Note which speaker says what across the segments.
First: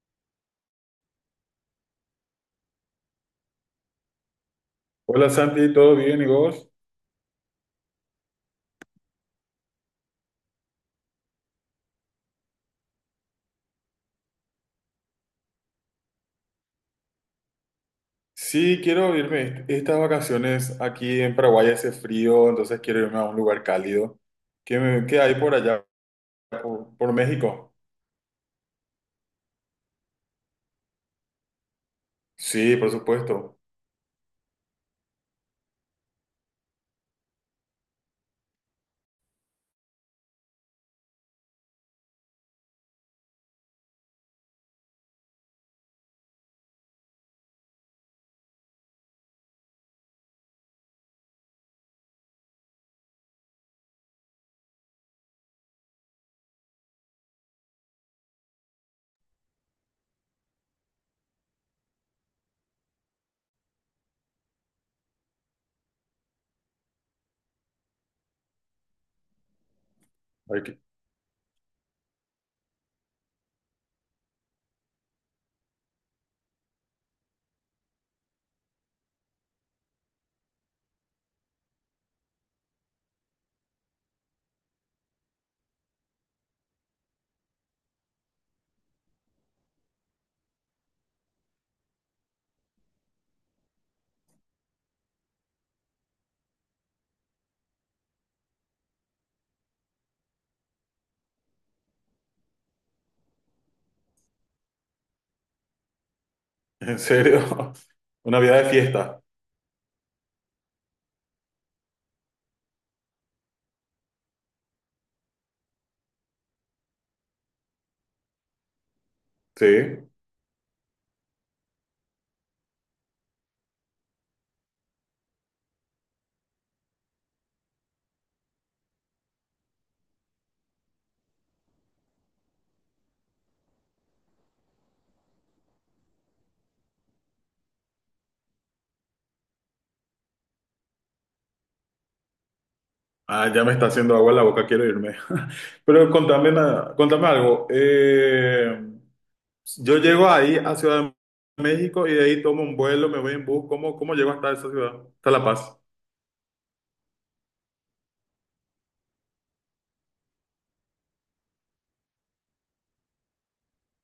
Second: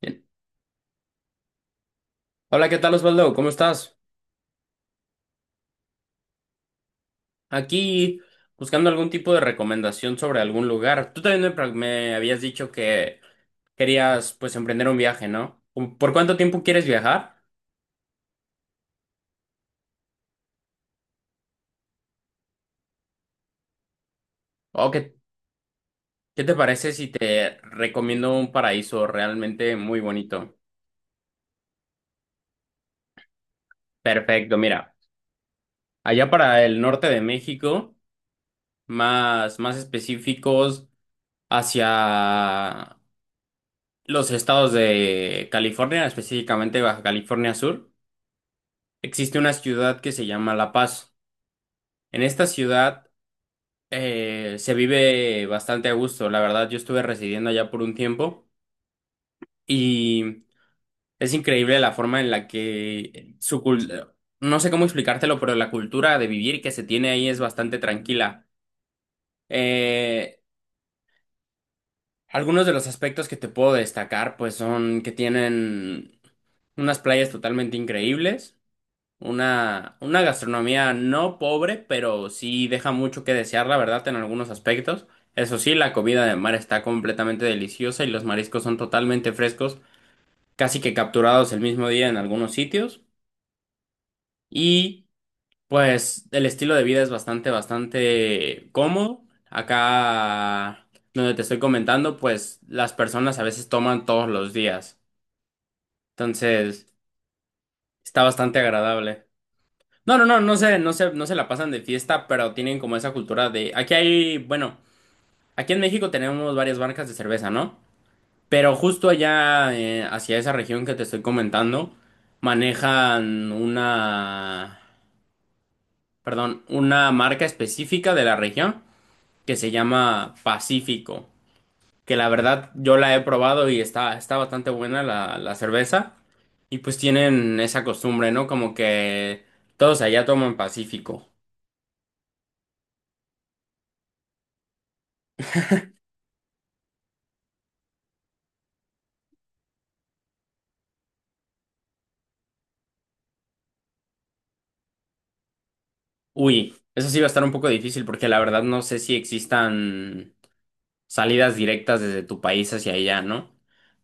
Speaker 1: Bien. Hola, ¿qué tal Osvaldo? ¿Cómo estás?
Speaker 2: Hola Santi, ¿todo bien y vos?
Speaker 1: Aquí buscando algún tipo de recomendación sobre algún lugar. Tú también me habías dicho que querías pues emprender un viaje, ¿no? ¿Por cuánto tiempo quieres viajar?
Speaker 2: Sí, quiero irme. Estas vacaciones aquí en Paraguay hace frío, entonces quiero irme a un lugar cálido. ¿Qué,
Speaker 1: ¿O qué,
Speaker 2: qué hay por allá?
Speaker 1: qué te parece
Speaker 2: ¿Por,
Speaker 1: si
Speaker 2: por
Speaker 1: te
Speaker 2: México?
Speaker 1: recomiendo un paraíso realmente muy bonito?
Speaker 2: Sí, por supuesto.
Speaker 1: Perfecto, mira, allá para el norte de México, más específicos hacia los estados de California, específicamente Baja California Sur. Existe una ciudad que se llama La Paz. En esta ciudad se vive bastante a gusto. La verdad, yo estuve residiendo allá por un tiempo y es increíble la forma en la que su cultura, no sé cómo explicártelo, pero la cultura de vivir que se tiene ahí es bastante tranquila. Eh,
Speaker 2: Hay que-
Speaker 1: algunos de los aspectos que te puedo destacar, pues son que tienen unas playas totalmente increíbles. Una gastronomía no pobre, pero sí deja mucho que desear, la verdad, en algunos aspectos. Eso sí, la comida de mar está completamente deliciosa y los mariscos son totalmente frescos, casi que capturados el mismo día en algunos sitios. Y pues el estilo de vida es bastante, bastante cómodo. Acá donde te estoy comentando, pues las personas a veces toman todos los días. Entonces,
Speaker 2: ¿En serio?
Speaker 1: está
Speaker 2: Una
Speaker 1: bastante
Speaker 2: vida de fiesta.
Speaker 1: agradable. No, no, no, no se la pasan de fiesta, pero tienen como esa cultura de... bueno, aquí en México tenemos varias marcas de cerveza, ¿no? Pero justo allá,
Speaker 2: Sí.
Speaker 1: hacia esa región que te estoy comentando, manejan una, perdón, una marca específica de la región que se llama Pacífico, que la verdad yo la he probado y está bastante buena la cerveza. Y pues tienen esa costumbre, ¿no? Como que todos allá toman Pacífico.
Speaker 2: Ah, ya me está haciendo agua en la boca, quiero irme. Pero contame, contame algo. Yo llego ahí a Ciudad de México y de ahí tomo un vuelo, me voy en bus. ¿Cómo llego hasta esa ciudad? Hasta La Paz.
Speaker 1: Uy, eso sí va a estar un poco difícil porque la verdad no sé si existan salidas directas desde tu país hacia allá, ¿no?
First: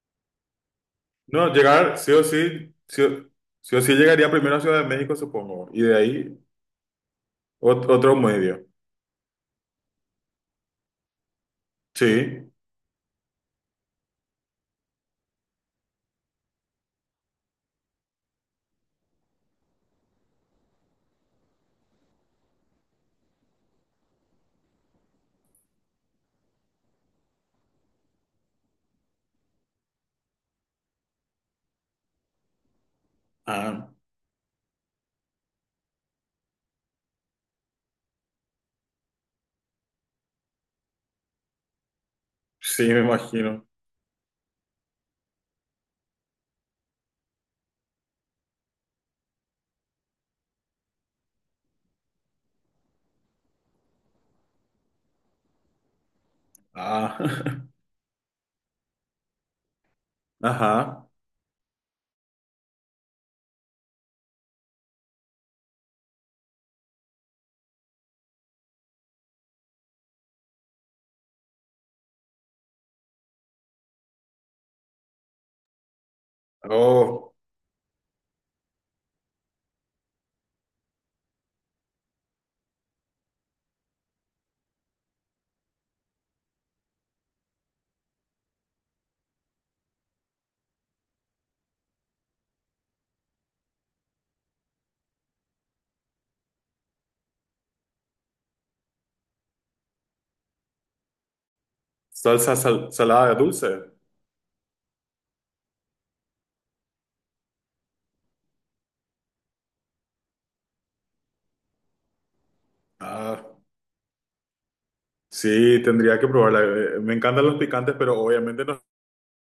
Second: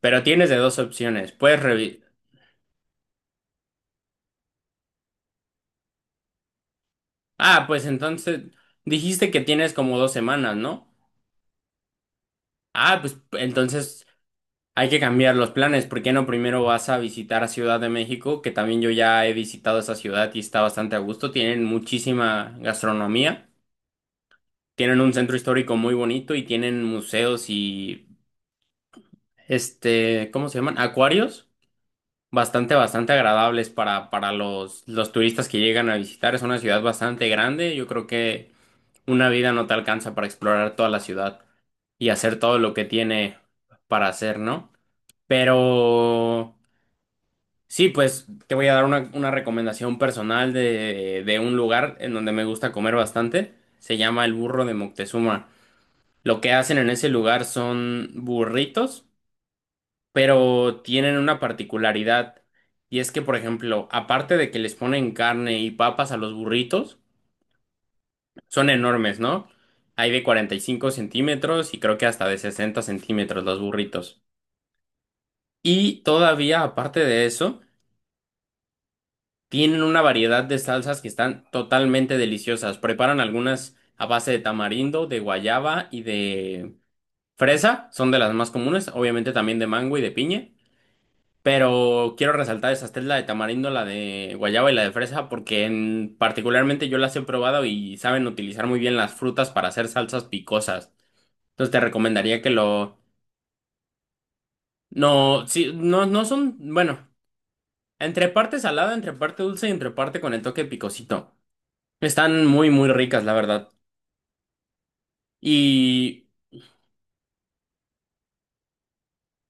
Speaker 1: Pero tienes de dos opciones.
Speaker 2: No,
Speaker 1: Puedes
Speaker 2: llegar,
Speaker 1: revisar.
Speaker 2: sí o sí llegaría primero a Ciudad de México, supongo, y de ahí
Speaker 1: Ah, pues
Speaker 2: otro
Speaker 1: entonces
Speaker 2: medio.
Speaker 1: dijiste que tienes como 2 semanas, ¿no?
Speaker 2: Sí,
Speaker 1: Ah, pues entonces hay que cambiar los planes. ¿Por qué no primero vas a visitar a Ciudad de México? Que también yo ya he visitado esa ciudad y está bastante a gusto. Tienen muchísima gastronomía. Tienen un centro histórico muy bonito y tienen museos y ¿cómo se llaman? Acuarios bastante, bastante agradables
Speaker 2: ah,
Speaker 1: para, los turistas que llegan a visitar. Es una ciudad bastante grande. Yo creo que una vida no te alcanza para explorar toda la ciudad y hacer todo lo
Speaker 2: sí,
Speaker 1: que
Speaker 2: me
Speaker 1: tiene
Speaker 2: imagino.
Speaker 1: para hacer, ¿no? Pero sí, pues te voy a dar una recomendación personal de un lugar en donde me gusta comer bastante. Se llama el Burro de Moctezuma. Lo que hacen en ese
Speaker 2: Ah,
Speaker 1: lugar son burritos, pero
Speaker 2: ajá.
Speaker 1: tienen una particularidad y es que, por ejemplo, aparte de que les ponen carne y papas a los burritos, son enormes, ¿no? Hay de 45 centímetros y creo que hasta de 60 centímetros los burritos. Y todavía, aparte de
Speaker 2: Oh,
Speaker 1: eso, tienen una variedad de salsas que están totalmente deliciosas. Preparan algunas a base de tamarindo, de guayaba y de fresa, son de las más comunes, obviamente también de mango y de piña. Pero quiero resaltar esas tres, la de tamarindo, la de guayaba y la de fresa, porque en, particularmente yo las he probado y saben utilizar muy bien las frutas para hacer salsas picosas. Entonces te recomendaría que lo...
Speaker 2: salada de dulce.
Speaker 1: No, sí, no, no son... Bueno, entre parte salada, entre parte dulce y entre parte con el toque picosito. Están muy, muy ricas, la
Speaker 2: Ah,
Speaker 1: verdad.
Speaker 2: sí, tendría
Speaker 1: Y
Speaker 2: que probarla. Me encantan los picantes, pero obviamente no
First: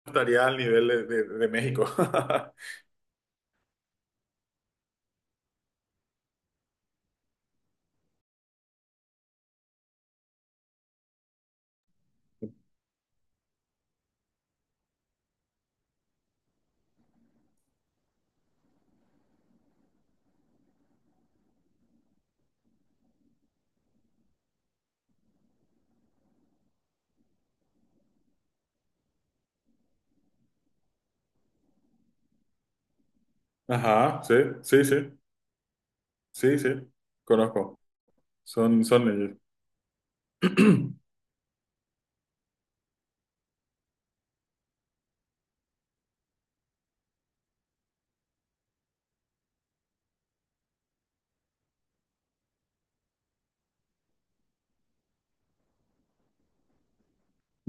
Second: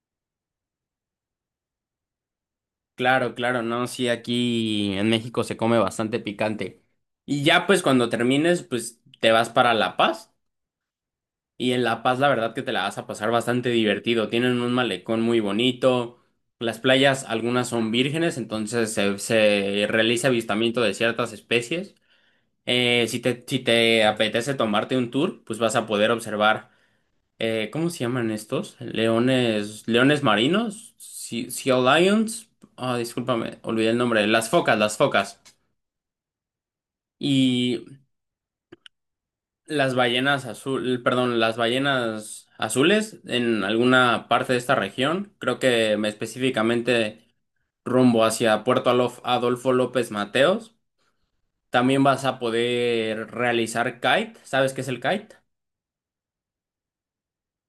Speaker 2: estaría al nivel de, de México.
Speaker 1: claro, claro, no, sí, aquí en México se come bastante picante. Y ya pues cuando termines, pues te vas para La Paz. Y en La Paz, la verdad que te la vas a pasar bastante divertido. Tienen un malecón muy bonito. Las playas, algunas son vírgenes, entonces se realiza avistamiento de ciertas especies. Si te, apetece tomarte un tour, pues vas a poder observar, ¿cómo se llaman estos? Leones, leones marinos, sea lions. Ah, discúlpame, olvidé el
Speaker 2: Ajá,
Speaker 1: nombre.
Speaker 2: sí,
Speaker 1: Las focas,
Speaker 2: sí,
Speaker 1: las
Speaker 2: sí,
Speaker 1: focas.
Speaker 2: sí, sí,
Speaker 1: Y
Speaker 2: conozco. Son, son ellos.
Speaker 1: las ballenas azul, perdón, las ballenas azules en alguna parte de esta región, creo que específicamente rumbo hacia Puerto Adolfo López Mateos. También vas a poder realizar kite. ¿Sabes qué es el kite?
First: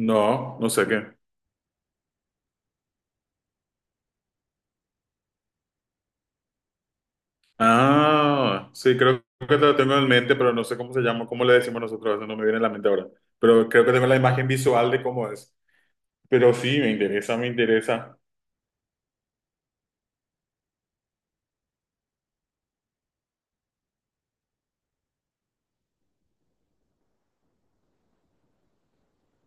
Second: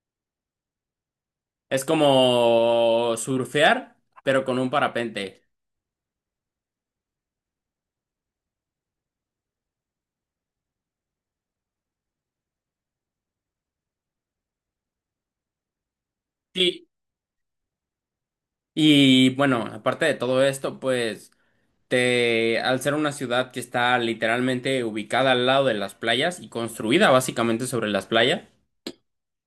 Speaker 2: No, no sé qué.
Speaker 1: Es como surfear, pero con un parapente.
Speaker 2: Ah, sí, creo que lo tengo en mente, pero no sé cómo se llama, cómo le decimos nosotros, eso no me viene a la mente ahora. Pero creo que tengo la imagen visual de cómo es. Pero sí,
Speaker 1: Sí.
Speaker 2: me interesa, me interesa.
Speaker 1: Y bueno, aparte de todo esto, pues te, al ser una ciudad que está literalmente ubicada al lado de las playas y construida básicamente sobre las playas,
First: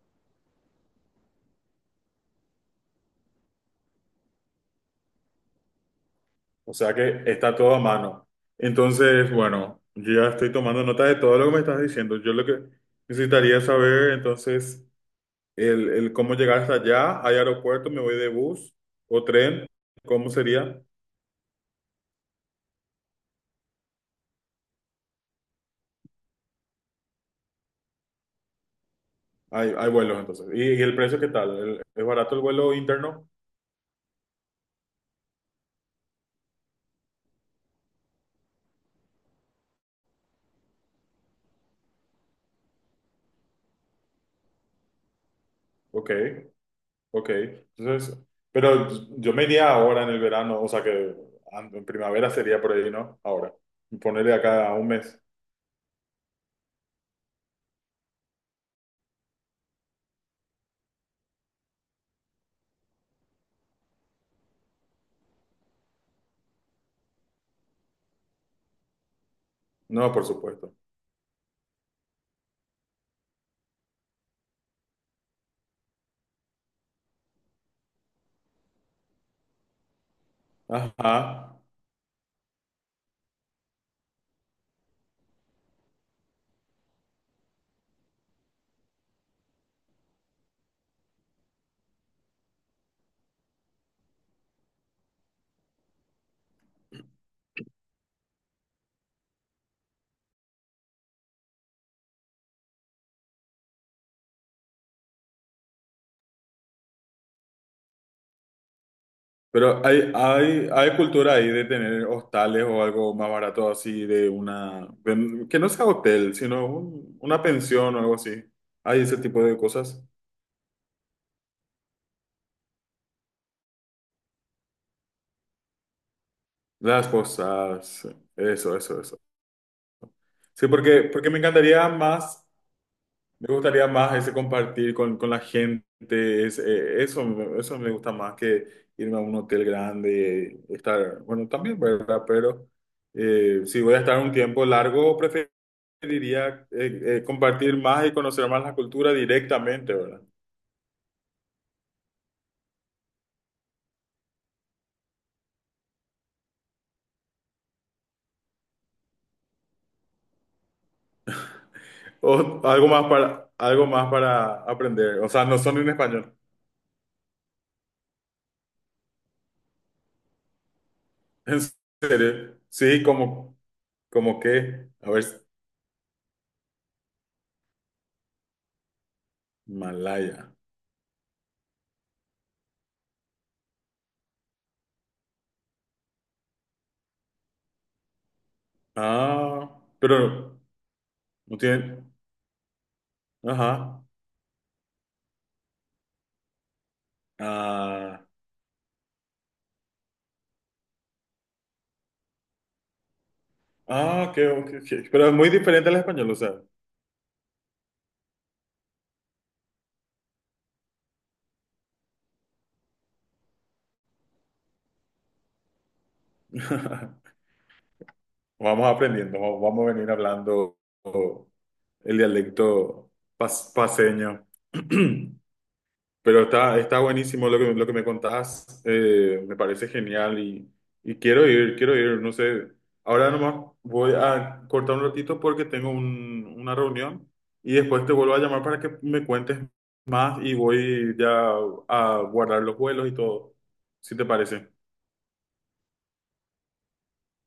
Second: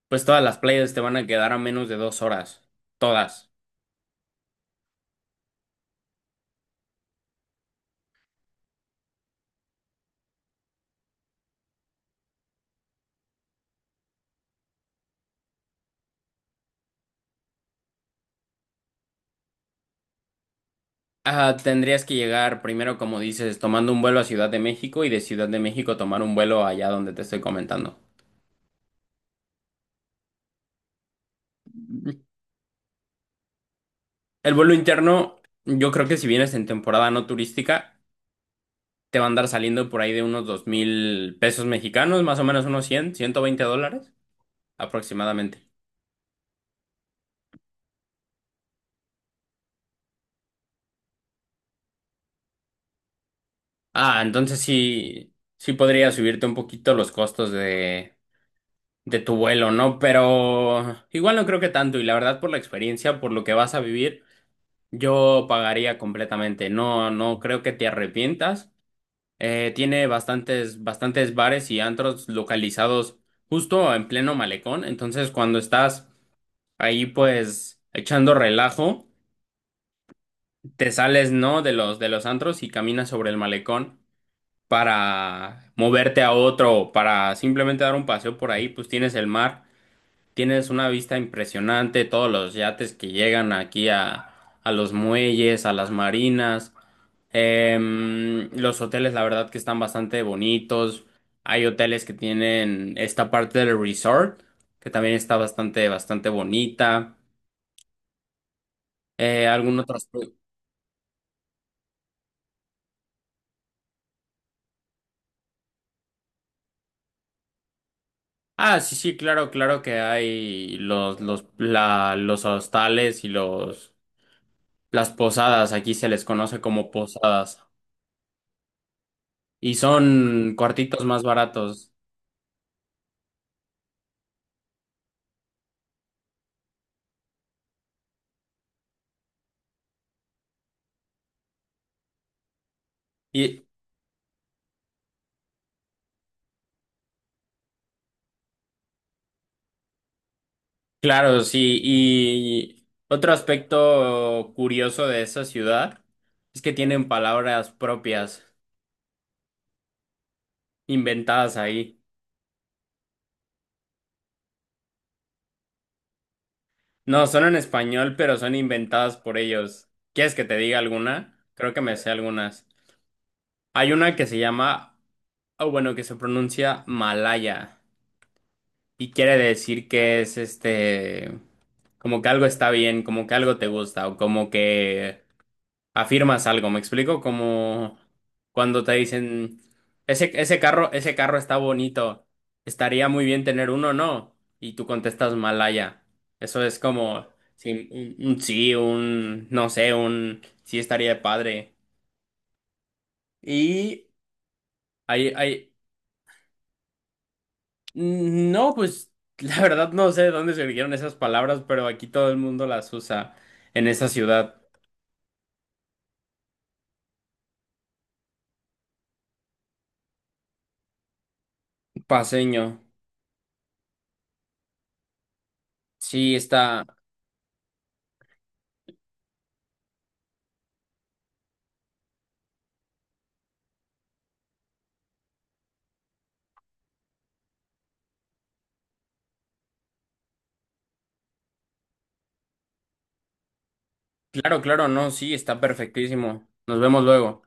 Speaker 1: pues todas las playas te van a quedar a menos de 2 horas. Todas.
Speaker 2: O sea que está todo a mano. Entonces, bueno, yo ya estoy tomando nota de todo lo que me estás diciendo. Yo lo que necesitaría saber, entonces, el cómo llegar hasta allá. ¿Hay aeropuerto? ¿Me voy de bus o tren? ¿Cómo sería?
Speaker 1: Ah, tendrías que llegar primero, como dices, tomando un vuelo a Ciudad de México y de Ciudad de México tomar un vuelo allá donde te estoy comentando.
Speaker 2: Hay vuelos, entonces. ¿Y el precio qué tal? Es barato el vuelo interno?
Speaker 1: El vuelo interno, yo creo que si vienes en temporada no turística, te va a andar saliendo por ahí de unos 2,000 pesos mexicanos, más o menos unos 100, 120 dólares aproximadamente.
Speaker 2: Ok. Ok, entonces, pero yo me iría ahora en el verano, o sea que en primavera sería por ahí, ¿no? Ahora,
Speaker 1: Ah,
Speaker 2: ponerle
Speaker 1: entonces
Speaker 2: acá a un mes.
Speaker 1: sí, sí podría subirte un poquito los costos de tu vuelo, ¿no? Pero igual no creo que tanto y la verdad por la experiencia, por lo que vas a vivir, yo pagaría completamente. No, no creo que te arrepientas. Tiene
Speaker 2: No, por supuesto.
Speaker 1: bastantes, bastantes bares y antros localizados justo en pleno malecón, entonces cuando estás ahí pues echando relajo, te sales,
Speaker 2: Ajá.
Speaker 1: ¿no? de los, antros y caminas sobre el malecón, para moverte a otro, para simplemente dar un paseo por ahí, pues tienes el mar. Tienes una vista impresionante, todos los yates que llegan aquí a los muelles, a las marinas. Los hoteles, la verdad que están bastante bonitos. Hay hoteles que tienen esta parte del resort, que también está bastante, bastante bonita. Algún
Speaker 2: Pero
Speaker 1: otro...
Speaker 2: hay, hay, hay cultura ahí de tener hostales o algo más barato así de una, que no sea hotel, sino una pensión o algo así.
Speaker 1: Ah, sí,
Speaker 2: Hay
Speaker 1: sí,
Speaker 2: ese tipo
Speaker 1: claro,
Speaker 2: de
Speaker 1: claro que
Speaker 2: cosas.
Speaker 1: hay los, los hostales y las posadas. Aquí se les conoce como
Speaker 2: Las
Speaker 1: posadas.
Speaker 2: cosas. Eso, eso, eso.
Speaker 1: Y son
Speaker 2: Sí, porque,
Speaker 1: cuartitos más
Speaker 2: porque me encantaría
Speaker 1: baratos.
Speaker 2: más. Me gustaría más ese compartir con la gente, es, eso, eso me gusta más que irme a un hotel grande, estar, bueno, también, ¿verdad? Pero
Speaker 1: Y
Speaker 2: si voy a estar un tiempo largo, preferiría compartir más y conocer más la cultura directamente, ¿verdad?
Speaker 1: claro, sí. Y otro aspecto curioso de esa ciudad es que tienen palabras propias, inventadas ahí.
Speaker 2: O algo más para aprender, o sea, no son en español.
Speaker 1: No, son en español, pero son inventadas por ellos. ¿Quieres que te diga alguna?
Speaker 2: ¿En
Speaker 1: Creo que me sé
Speaker 2: serio?
Speaker 1: algunas.
Speaker 2: Sí, como,
Speaker 1: Hay una que se
Speaker 2: como que,
Speaker 1: llama,
Speaker 2: a ver,
Speaker 1: o bueno, que se pronuncia Malaya y quiere decir que es
Speaker 2: Malaya.
Speaker 1: como que algo está bien, como que algo te gusta o como que afirmas algo, ¿me explico? Como cuando te dicen,
Speaker 2: Ah,
Speaker 1: ese,
Speaker 2: pero
Speaker 1: ese carro está
Speaker 2: no tienen.
Speaker 1: bonito, estaría muy bien tener uno,
Speaker 2: Ajá.
Speaker 1: ¿no? Y tú contestas Malaya. Eso es como sí, un,
Speaker 2: Ah,
Speaker 1: un sí, un no sé, un sí estaría padre. Y
Speaker 2: ah, qué,
Speaker 1: hay,
Speaker 2: pero es muy
Speaker 1: hay,
Speaker 2: diferente al español, o sea.
Speaker 1: no, pues la verdad no sé de dónde surgieron esas palabras, pero aquí todo el mundo las usa en esa ciudad
Speaker 2: Vamos aprendiendo, vamos a venir hablando el
Speaker 1: paseño.
Speaker 2: dialecto paseño.
Speaker 1: Sí,
Speaker 2: Pero está,
Speaker 1: está.
Speaker 2: está buenísimo lo que me contás, me parece genial y quiero ir, no sé, ahora nomás voy a cortar un ratito porque tengo una reunión y después te vuelvo a llamar para que me cuentes más y voy ya a guardar los vuelos y todo, si te
Speaker 1: Claro,
Speaker 2: parece.
Speaker 1: claro, no, sí, está perfectísimo. Nos vemos luego.